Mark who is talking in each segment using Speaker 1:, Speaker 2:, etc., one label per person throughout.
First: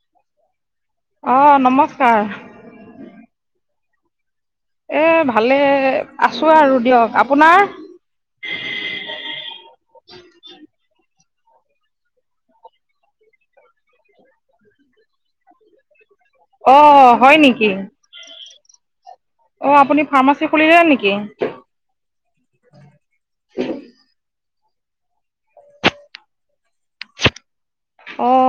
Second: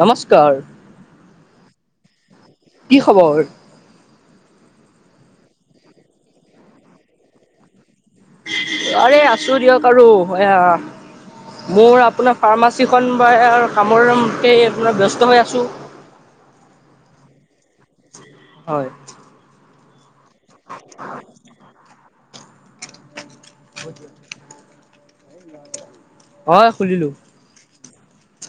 Speaker 1: নমস্কাৰ।
Speaker 2: অঁ, নমস্কাৰ।
Speaker 1: কি খবৰ?
Speaker 2: এই ভালে, আছোঁ আৰু দিয়ক। আপোনাৰ?
Speaker 1: আৰে, আছোঁ দিয়ক আৰু, এয়া। মোৰ আপোনাৰ ফাৰ্মাচীখন বা কামৰ মতেই আপোনাৰ ব্যস্ত হৈ আছোঁ।
Speaker 2: অ, হয় নেকি?
Speaker 1: হয়।
Speaker 2: অ, আপুনি ফাৰ্মাচী খুলিলে নেকি?
Speaker 1: [inaudible] অ, খুলিলো।
Speaker 2: অ।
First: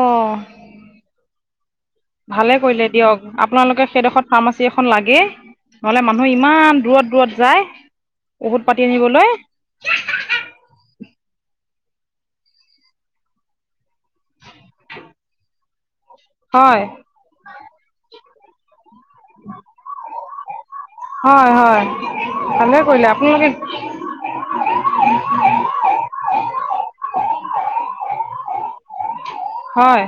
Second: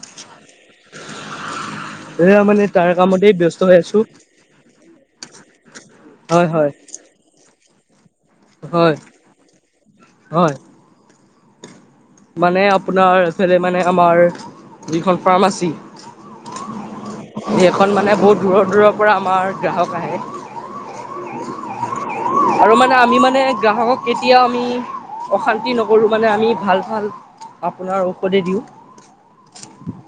Speaker 1: এয়া
Speaker 2: ভালে
Speaker 1: মানে
Speaker 2: কৰিলে
Speaker 1: তাৰ
Speaker 2: দিয়ক।
Speaker 1: কামতেই ব্যস্ত হৈ
Speaker 2: আপোনালোকে
Speaker 1: আছো
Speaker 2: সেইডোখৰ ফাৰ্মাচী এখন লাগে, নহলে মানুহ
Speaker 1: হয় হয়
Speaker 2: ইমান দূৰত- দূৰত যায়। ঔষধ পাতি
Speaker 1: হয়
Speaker 2: আনিবলৈ।
Speaker 1: হয়। মানে আপোনাৰ এইফালে মানে আমাৰ যিখন ফাৰ্মাচী
Speaker 2: হয়
Speaker 1: এইখন মানে বহুত দূৰৰ দূৰৰ পৰা আমাৰ গ্ৰাহক আহে।
Speaker 2: হয় হয়,
Speaker 1: আৰু
Speaker 2: ভালে
Speaker 1: মানে
Speaker 2: কৰিলে
Speaker 1: আমি মানে
Speaker 2: আপনালোকে
Speaker 1: গ্ৰাহকক কেতিয়াও আমি অশান্তি নকৰোঁ মানে আমি ভাল ভাল আপোনাৰ ঔষধে দিওঁ।
Speaker 2: হয়।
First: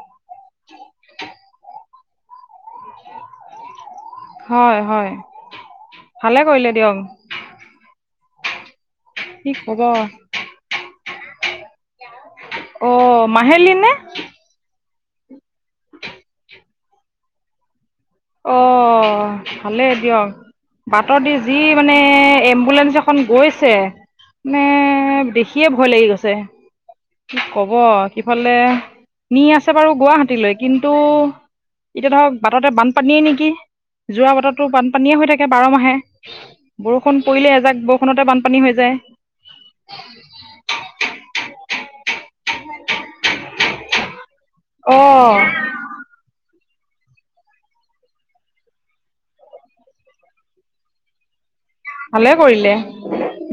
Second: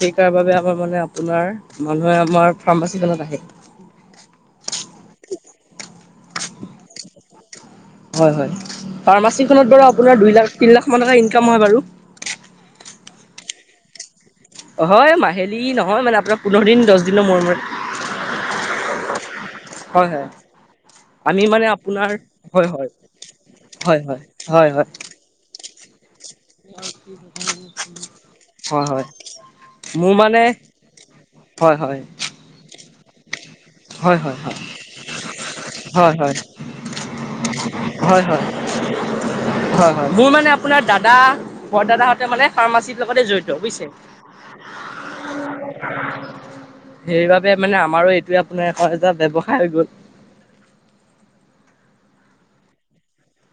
Speaker 1: সেইকাৰ বাবে আমাৰ মানে আপোনাৰ মানুহে আমাৰ ফ্ৰামাচী খনত আহে।
Speaker 2: হয় হয়, ভালে কৰিলে দিয়ক।
Speaker 1: হয় হয়,
Speaker 2: কি
Speaker 1: ফাৰ্মাচীখনত
Speaker 2: ক'ব
Speaker 1: বাৰু আপোনাৰ দুই লাখ, তিনি লাখ মান টকা ইনকাম হয় বাৰু।
Speaker 2: অ মাহেলী নে?
Speaker 1: অ হয় মাহিলী নহয় মানে আপোনাৰ পোন্ধৰ দিন, দছ দিনৰ মূৰে-মূৰে।
Speaker 2: অহ ভালে
Speaker 1: হয় হয়।
Speaker 2: দিয়ক। বাট' দি
Speaker 1: আমি
Speaker 2: যি মানে
Speaker 1: আপোনাৰ হয় হয়
Speaker 2: এম্বুলেঞ্চ এখন গৈছে
Speaker 1: হয় হয়
Speaker 2: মানে
Speaker 1: হয় হয়
Speaker 2: দে খিয়ে ভয় লাগি গৈছে। কি ক'ব সিফালে
Speaker 1: হয় হয়
Speaker 2: নি আছে বাৰু
Speaker 1: মোৰ মানে
Speaker 2: গুৱাহাটীলৈ কিন্তু
Speaker 1: হয় হয়
Speaker 2: এতিয়া ধৰক বাটতে বানপানীয়ে নিকি?
Speaker 1: হয় হয় হয়
Speaker 2: যোৰাবাটতটো বানপানীয়ে হৈ থাকে বাৰ মাহে,
Speaker 1: হয় হয়
Speaker 2: বৰষুণ পৰিলে এজাক বৰ
Speaker 1: হয় হয়
Speaker 2: ষুণতে বানপানী হৈ যায়।
Speaker 1: হয় হয়, মোৰ মানে আপোনাৰ দাদা বৰ দাদাহঁতে মানে ফাৰ্মাচীৰ লগতে জড়িত, বুইছে?
Speaker 2: অ',
Speaker 1: সেইবাবে মানে আমাৰো এইটোৱে আপোনাৰ আক' এটা ব্যৱসায় হৈ গ'ল।
Speaker 2: ভালে কৰিলে।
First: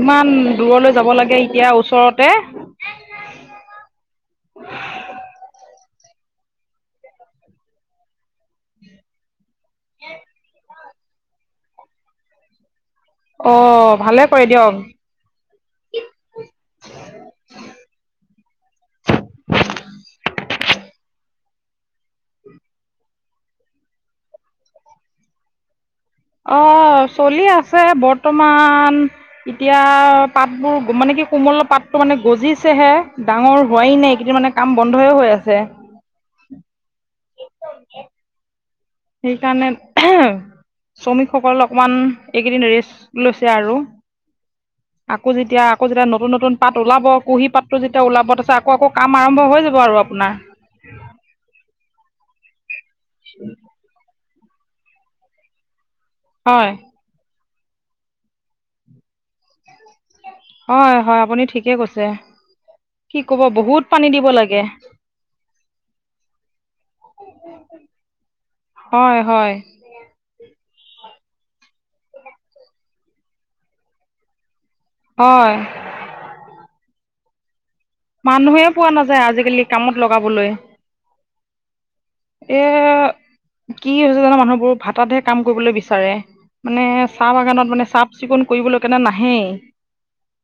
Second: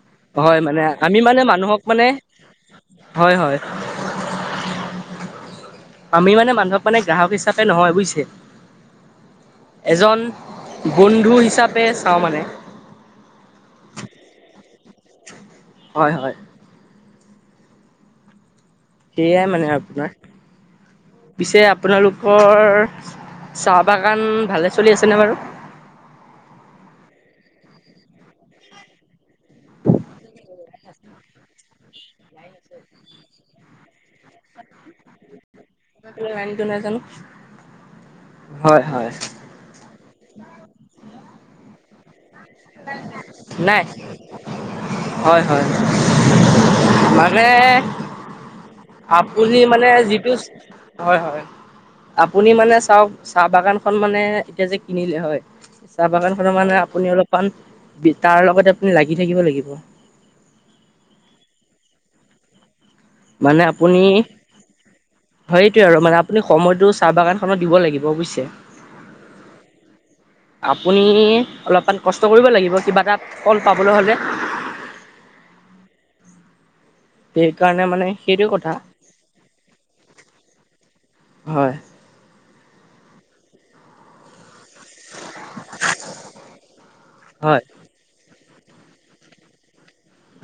Speaker 2: ইমান
Speaker 1: হয় মানে
Speaker 2: দূৰলৈ যাব
Speaker 1: আমি
Speaker 2: লাগে
Speaker 1: মানে
Speaker 2: এতিয়া
Speaker 1: মানুহক মানে
Speaker 2: ওচৰতে
Speaker 1: হয় হয়। আমি মানে মানুহক মানে গ্ৰাহক হিচাপে নহয়, বুইছে? এজন বন্ধু হিচাপে চাওঁ মানে।
Speaker 2: অ, ভালে কৰে দিয়ক।
Speaker 1: হয় হয়। সেয়াই মানে আপোনাৰ। পিছে আপোনালোকৰ চাহ বাগান ভালে চলি আছেনে বাৰু?
Speaker 2: অহ চলি আছে বৰ্তমান এতিয়া পাতবোৰ মানে কি কোমল পাতটো মানে গজিছে হে, ডাঙৰ হোৱাই নাই। এতিয়া মানে কাম বন্ধই হৈ আছে।
Speaker 1: লাইন টো নাজানো, হয় হয়।
Speaker 2: সেইকাৰণে শ্ৰমিকসকল অকমান এইকেইদিন ৰেষ্ট লৈছে
Speaker 1: নাই
Speaker 2: আৰু। আকৌ
Speaker 1: হয়
Speaker 2: যেতিয়া
Speaker 1: হয়
Speaker 2: আকৌ যেতিয়া নতুন নতুন পাত ওলাব
Speaker 1: মানে
Speaker 2: কুঁহি পাতটো যেতিয়া ওলাব তাৰপিছত আকৌ আকৌ কাম আৰম্ভ
Speaker 1: আপুনি
Speaker 2: হৈ যাব
Speaker 1: মানে
Speaker 2: আৰু
Speaker 1: যিটো,
Speaker 2: আপোনাৰ
Speaker 1: হয় হয়, আপুনি মানে চাওঁক চাহ বাগান খন মানে এতিয়া যে কিনিলে হয়, চাহ বাগান খনৰ
Speaker 2: হয়
Speaker 1: মানে আপুনি অলপ মান বি তাৰ লগতে আপুনি লাগি থাকিব লাগিব।
Speaker 2: হয় হয় আপুনি ঠিকে কৈছে। কি ক'ব
Speaker 1: মানে
Speaker 2: বহুত
Speaker 1: আপুনি
Speaker 2: পানী দিব লাগে।
Speaker 1: সেইটোৱে আৰু মানে আপুনি সময়টো চাহ বাগানখনত দিব লাগিব, বুইছে?
Speaker 2: হয় হয়।
Speaker 1: আপুনি অলপমান কষ্ট কৰিব লাগিব। কিবা এটা ফল পাবলৈ হ'লে
Speaker 2: হয়।
Speaker 1: সেইকাৰণে মানে সেইটো
Speaker 2: মানুহে
Speaker 1: কথা
Speaker 2: পোৱা নাযায় আজিকালি কামত লগাবলৈ।
Speaker 1: হয়
Speaker 2: এ কি হৈছে জানো মানুহবোৰ। ভাটাতহে কাম কৰিবলৈ বিচাৰে, মানে চাহ
Speaker 1: হয়
Speaker 2: বাগানত মানে চাফ চিকুণ কৰিবলৈ কাৰণে নাহেই।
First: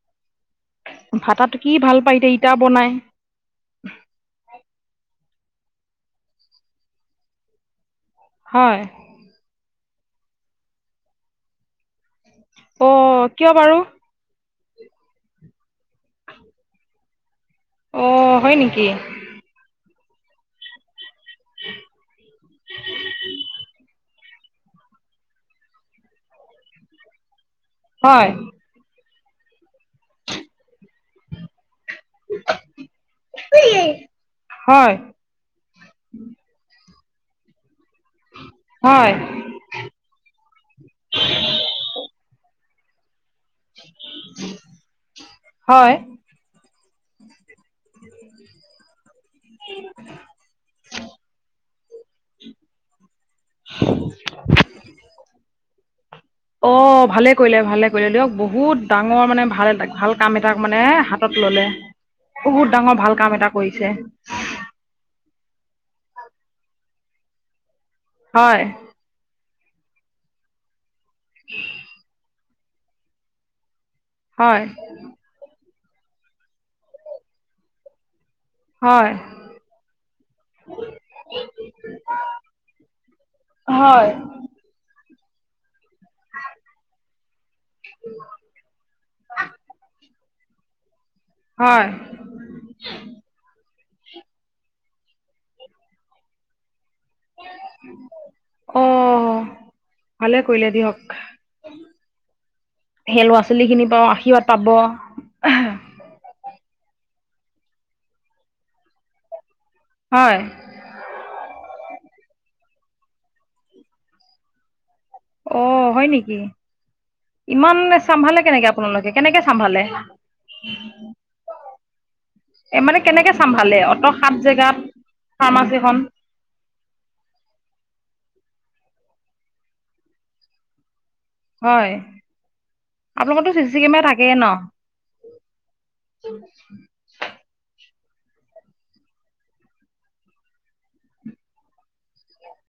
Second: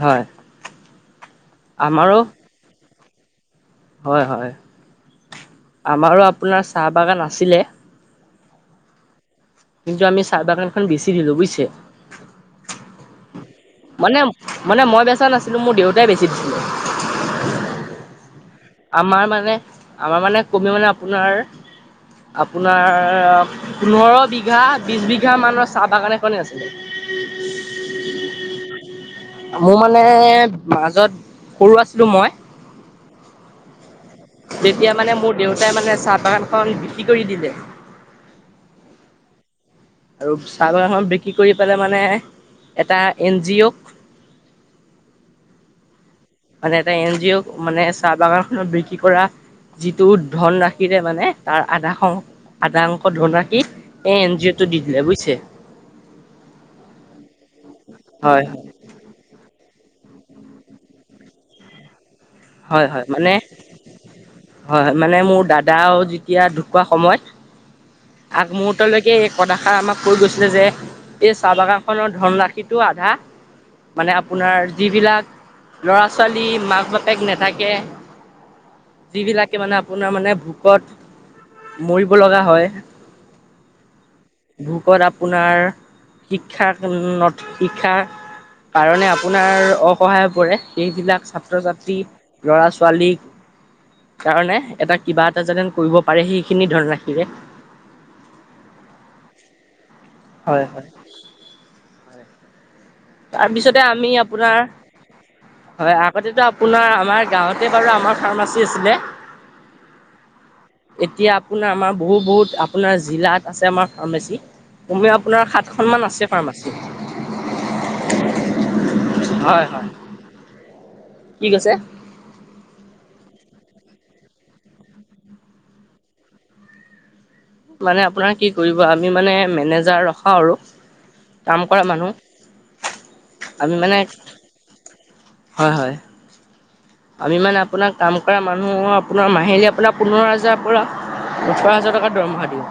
Speaker 1: হয়।
Speaker 2: ভাটাত কি ভাল পায়,
Speaker 1: আমাৰো
Speaker 2: এতিয়া ইটা বনাই।
Speaker 1: হয় হয়, আমাৰো আপোনাৰ চাহ বাগান আছিলে।
Speaker 2: হয়।
Speaker 1: কিন্তু আমি চাহ বাগানখন বেছি দিলোঁ বুজিছে।
Speaker 2: অ' কিয় বাৰু।
Speaker 1: মানে মানে, মই বেচা নাছিলোঁ, মোৰ দেউতাই বেছি দিছিলে।
Speaker 2: অ', হয় নেকি?
Speaker 1: আমাৰ মানে, আমাৰ মানে কমেও মানে আপোনাৰ আপোনাৰ পোন্ধৰ বিঘা বিছ বিঘা মানৰ চাহ বাগান এখনেই আছিলে। [inaudible]
Speaker 2: হয়।
Speaker 1: মোৰ মানে মাজত সৰু আছিলোঁ মই,
Speaker 2: হয়
Speaker 1: তেতিয়া মানে মোৰ দেউতাই মানে চাহ বাগানখন বিক্ৰী কৰি দিলে।
Speaker 2: হয়।
Speaker 1: আৰু চাহ বাগানখন বিক্ৰী কৰি পেলাই মানে এটা এন জি অ'
Speaker 2: হয়।
Speaker 1: মানে এটা এন জি অ' মানে চাহ বাগান খনন বিক্ৰী কৰা যিটো ধন ৰা মানে তাৰ আধা আধা শং আধা শংখ্যক ধন ৰাশি এ এন জি অ'টোত দি দিলে বুজিছে।
Speaker 2: অ', ভালে কৰিলে, ভালে কৰিলে, দিয়ক
Speaker 1: হয়
Speaker 2: বহুত ডাঙৰ মানে ভাল এ ভাল কাম এটাক মানে হাতত ললে। বহুত
Speaker 1: হয়
Speaker 2: ডাঙৰ
Speaker 1: হয়
Speaker 2: ভাল
Speaker 1: মানে
Speaker 2: কাম এটাক কৰিছে।
Speaker 1: হয়, মানে মোৰ দাদাও যেতিয়া ঢুকোৱা সময়,
Speaker 2: হয়
Speaker 1: আগমোহূৰ্তলৈকে এই কথাষাৰ আমাক কৈ গৈছিলে যে, এই চাহ বাগান খনৰ ধনৰাশিটো আধা মানে, আপোনাৰ
Speaker 2: হয়
Speaker 1: যিবিলাক ল'ৰা ছোৱালী মাক বাপেক নেথাকে
Speaker 2: হয়
Speaker 1: যিবিলাকে মানে আপোনাৰ মানে ভোকত মৰিব লগা হয়।
Speaker 2: হয়।
Speaker 1: ভোকত আপোনাৰ শিক্ষা নথ শিক্ষাৰ কাৰণে আপোনাৰ অসহায় হৈ পৰে, সেইবিলাক ছাত্ৰ
Speaker 2: হয়
Speaker 1: ছাত্ৰী ল'ৰা ছোৱালীক কাৰণে এটা কিবা এটা যেন কৰিব পাৰে, সেইখিনি ধনৰাশিৰে।
Speaker 2: অ', ভালে
Speaker 1: হয়
Speaker 2: কৰিলে
Speaker 1: হয়
Speaker 2: দিয়ক। সেই ল'ৰা ছোৱালী
Speaker 1: তাৰপিছতে
Speaker 2: খিনি পাও
Speaker 1: আমি
Speaker 2: আশীৰ্বাদ
Speaker 1: আপোনাৰ
Speaker 2: পাব
Speaker 1: হয়, আগতেতো আপোনাৰ আমাৰ গাঁৱতে বাৰু আমাৰ ফাৰ্মাচী আছিলে।
Speaker 2: হয়।
Speaker 1: এতিয়া আপোনাৰ আমাৰ বহুত বহুত আপোনাৰ জিলাত আছে আমাৰ ফাৰ্মাচী। আপোনাৰ
Speaker 2: অ হয়
Speaker 1: সাতখনমান আছে
Speaker 2: নেকি
Speaker 1: ফাৰ্মাচী।
Speaker 2: ইমান চম্ভালে কেনেকে আপোনালোকে? কেনেকে
Speaker 1: হয়
Speaker 2: চম্ভালে?
Speaker 1: হয় কি কৈছে?
Speaker 2: এ, মানে কেনেকে চাম্ভালে, অত সাত জেগাত ফাৰ্মাচীখন?
Speaker 1: মানে আপোনাৰ কি কৰিব, আমি মানে মেনেজাৰ ৰখাও আৰু। কাম কৰা
Speaker 2: হয়,
Speaker 1: মানুহ
Speaker 2: আপোনালোকৰতো
Speaker 1: আমি
Speaker 2: চিচি
Speaker 1: মানে
Speaker 2: কেমেৰা থাকেই ন?
Speaker 1: হয় হয় আমি মানে আপোনাৰ কাম কৰা মানুহৰ আপোনাৰ মাহিলী আপোনাৰ পোন্ধৰ হাজাৰৰ পৰা ওঠৰ হাজাৰ টকা দৰমহা দিওঁ।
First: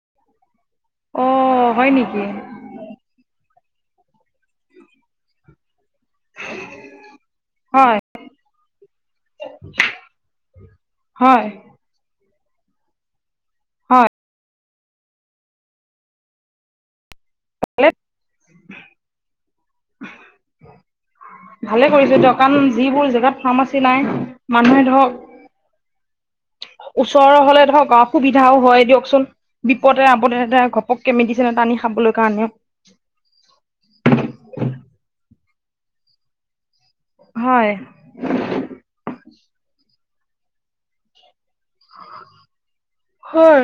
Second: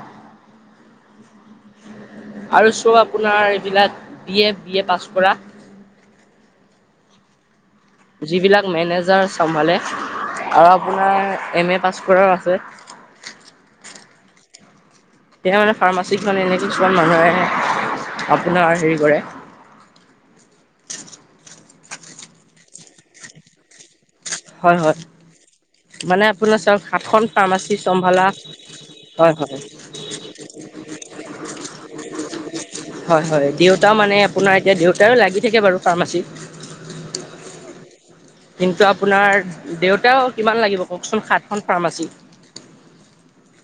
Speaker 2: অ হয় নেকি
Speaker 1: আৰু চ'ব আপোনাৰ এইবিলাক B A, B A pass কৰা
Speaker 2: হয়
Speaker 1: যিবিলাক মেনেজাৰ চম্ভালে, আৰু
Speaker 2: হয়
Speaker 1: আপোনাৰ এম এ পাছ কৰাও আছে
Speaker 2: হয়
Speaker 1: কেতিয়াবা মানে ফাৰ্মাচীত মানে এনে কিছুমান মানুহ আহে, আপোনাৰ হেৰি কৰে
Speaker 2: ভালে কৰিছে দিয়ক, কাৰণ যিবোৰ জেগাত ফাৰ্মাচী নাই,
Speaker 1: হয়
Speaker 2: মানুহে
Speaker 1: হয়
Speaker 2: ধৰক
Speaker 1: মানে আপোনাৰ চাওক সাতখন
Speaker 2: ওচৰৰ হলে
Speaker 1: ফাৰ্মাচী
Speaker 2: ধৰক অ
Speaker 1: চম্ভালা
Speaker 2: সুবিধাও হয় দিয়কচোন বিপদে আপদে এটা ঘপককে মেডিচিন এটা আনি খাবলৈ কাৰণেও
Speaker 1: হয়, হয়, দেউতা মানে আপোনাৰ এতিয়া, দেউতাও লাগি থাকে বাৰু ফাৰ্মাচীত।
Speaker 2: হয়
Speaker 1: কিন্তু আপোনাৰ দেউতাও কিমান লাগিব কও‍ঁকচোন, সাতখন ফাৰ্মাচী
Speaker 2: হয়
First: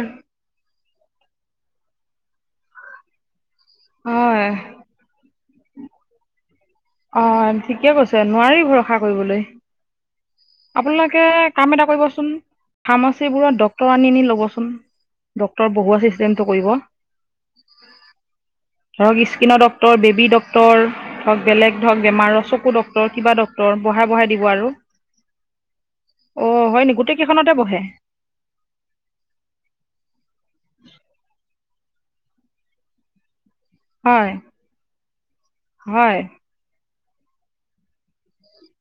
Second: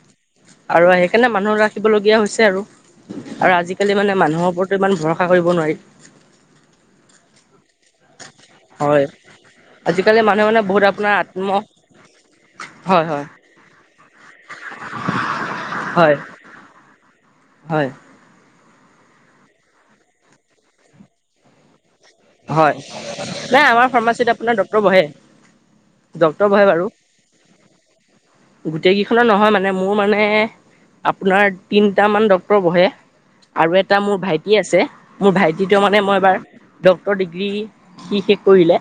Speaker 1: আৰু সেইকাৰণে মানুহ ৰাখিবলগীয়া হৈছে আৰু। আৰু আজিকালি মানে মানুহৰ
Speaker 2: হয়
Speaker 1: ওপৰতো ইমান ভৰস সা কৰিব নোৱাৰি।
Speaker 2: অ', ঠিকে কৈছে, নোৱাৰি ভৰসা
Speaker 1: হয়
Speaker 2: কৰিবলৈ।
Speaker 1: [unintelligible] মানুহে মানে বহুত আপোনাৰ
Speaker 2: আপোনালোকে
Speaker 1: আত্ম
Speaker 2: কাম এটা কৰিবচোন,
Speaker 1: হয় হয়
Speaker 2: ফাৰ্মাচীবোৰত ডক্টৰ আনি আনি ল'বচোন। ডক্টৰ বহুৱা
Speaker 1: হয়
Speaker 2: চিষ্টেমটো কৰিব।
Speaker 1: হয়
Speaker 2: ধৰক স্কিনৰ ডক্টৰ, বেবী ডক্টৰ বেলেগ ধৰক বেমাৰৰ চকু
Speaker 1: হয়
Speaker 2: ডক্টৰ, কিবা
Speaker 1: নাই
Speaker 2: ডক্টৰ,
Speaker 1: আমাৰ
Speaker 2: বহাই
Speaker 1: ফাৰ্মাচীত
Speaker 2: বহাই দিব
Speaker 1: আপোনাৰ
Speaker 2: আৰু
Speaker 1: ডক্তৰ বহে ডক্তৰ
Speaker 2: অ',
Speaker 1: বহে
Speaker 2: হয়নি, গোটেই কেইখনতে বহে?
Speaker 1: গোটেইকিইখনত নহয় মানে, মোৰ মানে আপোনাৰ তিনিটামান ডক্টৰ বহে। আৰু এটা মোৰ
Speaker 2: হয়
Speaker 1: ভাইটি আছে, মোৰ ভাইটিটোৱে মানে
Speaker 2: হয়
Speaker 1: মই এবাৰ ডক্টৰ ডিগ্ৰী সি শেষ কৰিলে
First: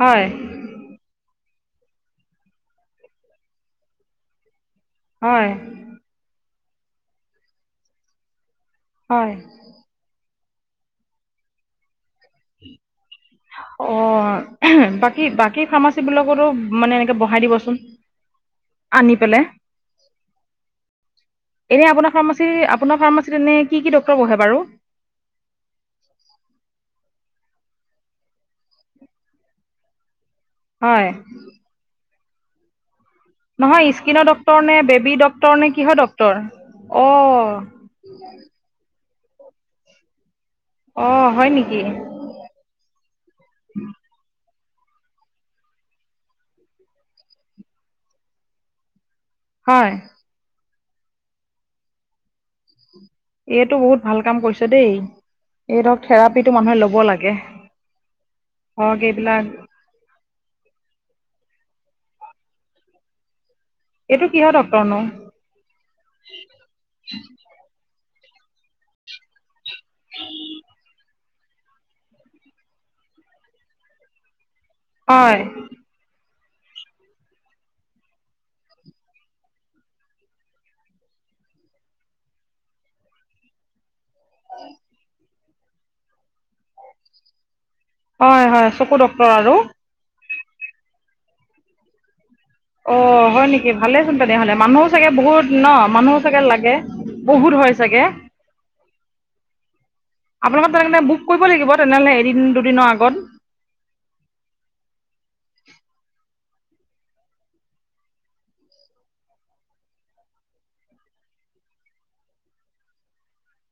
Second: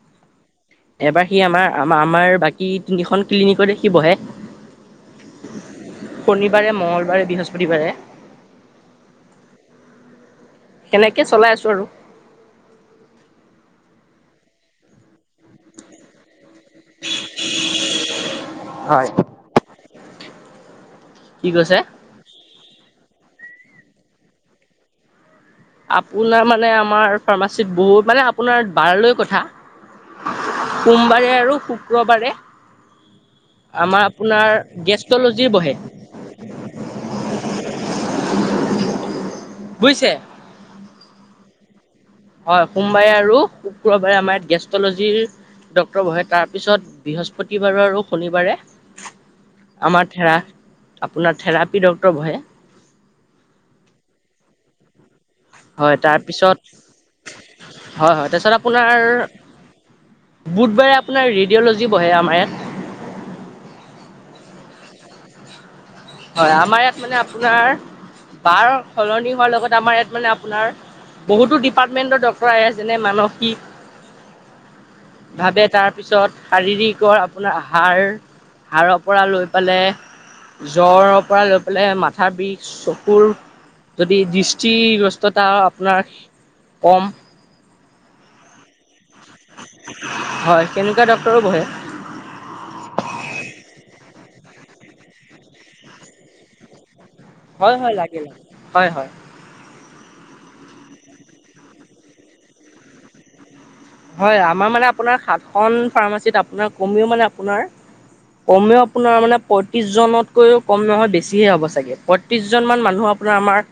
Speaker 2: হয়
Speaker 1: এবাৰ সি আমাৰ, আমাৰ বাকী তিনিখন ক্লিনিকতে সি বহে।
Speaker 2: হয়
Speaker 1: শনিবাৰে, মঙ্গলবাৰে, বৃহস্পতিবাৰে।
Speaker 2: হয়
Speaker 1: সেনেকে চলাই আছোঁ আৰু
Speaker 2: অ', বাকী, বাকী, ফাৰ্মাচী বিলাকতো মানে এনেকে বহাই দিবচোন, আনি পেলাই
Speaker 1: কি কৈছে
Speaker 2: এনে আপোনাৰ ফাৰ্মাচী, আপোনাৰ ফাৰ্মাচীত এনে কি কি ডক্টৰ বহে বাৰু?
Speaker 1: আপোনাৰ মানে আমাৰ ফাৰ্মাচীত বহু মানে আপোনাৰ বাৰ লৈ কথা
Speaker 2: হয়
Speaker 1: সোমবাৰে আৰু শুক্ৰবাৰে
Speaker 2: নহয়
Speaker 1: আমাৰ
Speaker 2: স্কিনৰ
Speaker 1: আপোনাৰ
Speaker 2: ডক্টৰ নে, বেবী
Speaker 1: গেষ্ট্ৰলজিৰ
Speaker 2: ডক্টৰ নে,
Speaker 1: বহে
Speaker 2: কিহৰ ডক্টৰ? অ'
Speaker 1: বুইছে
Speaker 2: অ', হয় নেকি?
Speaker 1: হয় সোমবাৰে আৰু শুক্ৰবাৰে আমাৰ ইয়াত গেষ্ট্ৰলজিৰ, ডক্টৰ বহে তাৰপিছত বৃহস্পতিবাৰ আৰু শনিবাৰে,
Speaker 2: হয়
Speaker 1: আমাৰ থেৰা আপোনাৰ থেৰাপি ডক্টৰ বহে।
Speaker 2: এইটো বহুত ভাল কাম কৰিছ দেই। এই
Speaker 1: হয়
Speaker 2: ধৰক থেৰাপিটো
Speaker 1: তাৰপিছত
Speaker 2: মানুহে লব লাগে
Speaker 1: হয় হয় তাৰপিছত আপোনাৰ
Speaker 2: ধৰক এইবিলাক,
Speaker 1: বুধবাৰে আপোনাৰ ৰেডিঅ'লজি বহে আমাৰ ইয়াত।
Speaker 2: এইটো কিহৰ ডক্টৰনো?
Speaker 1: হয় আমাৰ ইয়াত মানে আপোনাৰ বাৰ সলনি হোৱাৰ লগত আমাৰ ইয়াত মানে আপোনাৰ, বহুতো ডিপাৰ্টমেন্টৰ ডক্টৰ আহে যেনে মানসিক,
Speaker 2: হয়
Speaker 1: ভাবে তাত তাৰপিছত শাৰীৰিকৰ আপোনাৰ হাৰ সাৰৰ পৰা লৈ পেলাই, জ্বৰৰ পৰা লৈ পেলাই মাথাৰ বিষ চকুৰ যদি দৃষ্টিগ্ৰস্তত, টা আপোনাৰ কম,
Speaker 2: হয় হয় চকু ডক্টৰ আৰু,
Speaker 1: হয় সেনেকুৱা ডক্টৰো বহে।
Speaker 2: অ হয় নেকি ভালেচোন তেনেহলে মানুহো চাগে বহুত ন মানুহো চাগে লাগে। বহুত হয় চাগে,
Speaker 1: লাগে লাগে। হয় হয়
Speaker 2: আপোনালোকৰ তেনেকেনে বুক কৰিব লাগিব তেনেহ'লে এদিন দুদিনৰ আগত,
Speaker 1: হয় আমাৰ মানে আপোনাৰ সাতখন ফাৰ্মাচীত আপোনাৰ কমেও মানে আপোনাৰ, কমেও আপোনাৰ মানে পঁয়ত্ৰিশজনতকৈও কম নহয় বেছিহে হ'ব চাগে, ত্ৰিশজনমান মানুহ আপোনাৰ আমাৰ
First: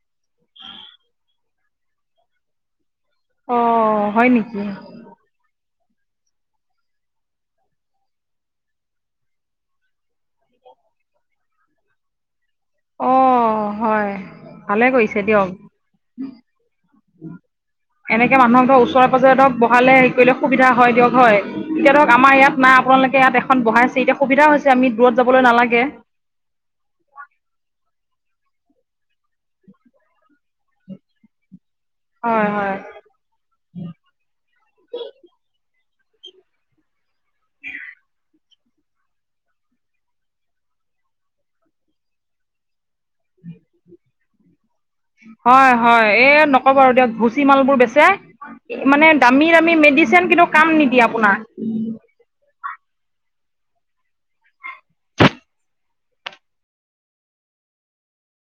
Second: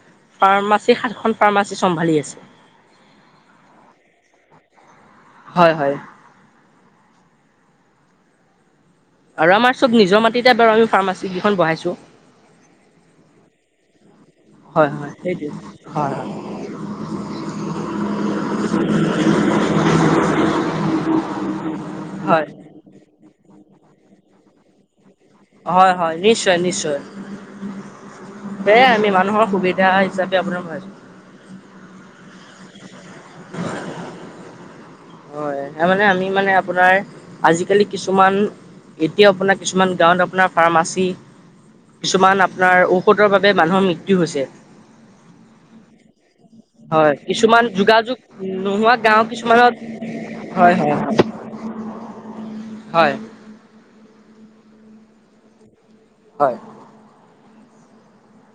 Speaker 1: ফাৰ্মাচী সাতখন ফাৰ্মাচী চম্ভালি আছে।
Speaker 2: অ হয় নেকি,
Speaker 1: হয় হয়। আৰু আমাৰ চব নিজৰ মাটিতে বাৰু আমি ফাৰ্মাচী কেইখন বহাইছো।
Speaker 2: অ' হয় ভালে
Speaker 1: হয় হয়
Speaker 2: কৰিছে দিয়ক
Speaker 1: সেইটোৱে হয় হয়।
Speaker 2: এনেকে মানুহৰ ধৰক ওচৰে পাজৰে ধৰক বহালে হেৰি কৰিলে সুবিধা হয় দিয়ক হয়, এতিয়া ধৰক আমাৰ
Speaker 1: হয়
Speaker 2: ইয়াত, নাই আপোনালোকে ইয়াত এখন বঢ়াইছে এতিয়া সুবিধা হৈছে আমি দূৰত যাবলৈ নালাগে।
Speaker 1: হয় হয় নিশ্চয় নিশ্চয় সেয়াই আমি মানুহৰ সুবিধা হিচাপে আপোনাৰ বহাইছোঁ।
Speaker 2: হয় হয়।
Speaker 1: [inaudible] হয় সেয়া মানে আমি মানে আপোনাৰ আজিকালি কিছুমান, এতিয়াও আপোনাৰ কিছুমান গাঁৱত আপোনাৰ ফাৰ্মাচী, কিছুমান আপোনাৰ ঔষধৰ বাবে মানুহৰ মৃত্যু হৈছে।
Speaker 2: হয় হয় এই, নকব আৰু দিয়ক
Speaker 1: হয়
Speaker 2: ভুচি
Speaker 1: কিছুমান
Speaker 2: মালবোৰ বেচে,
Speaker 1: যোগাযোগ নোহোৱা
Speaker 2: মানে
Speaker 1: গাঁও
Speaker 2: দামী দামী
Speaker 1: কিছুমানত
Speaker 2: মেডিচিন কিন্তু
Speaker 1: হয় হয়
Speaker 2: কাম নিদিয়ে
Speaker 1: হয়
Speaker 2: আপোনাৰ।
Speaker 1: হয়। হয়।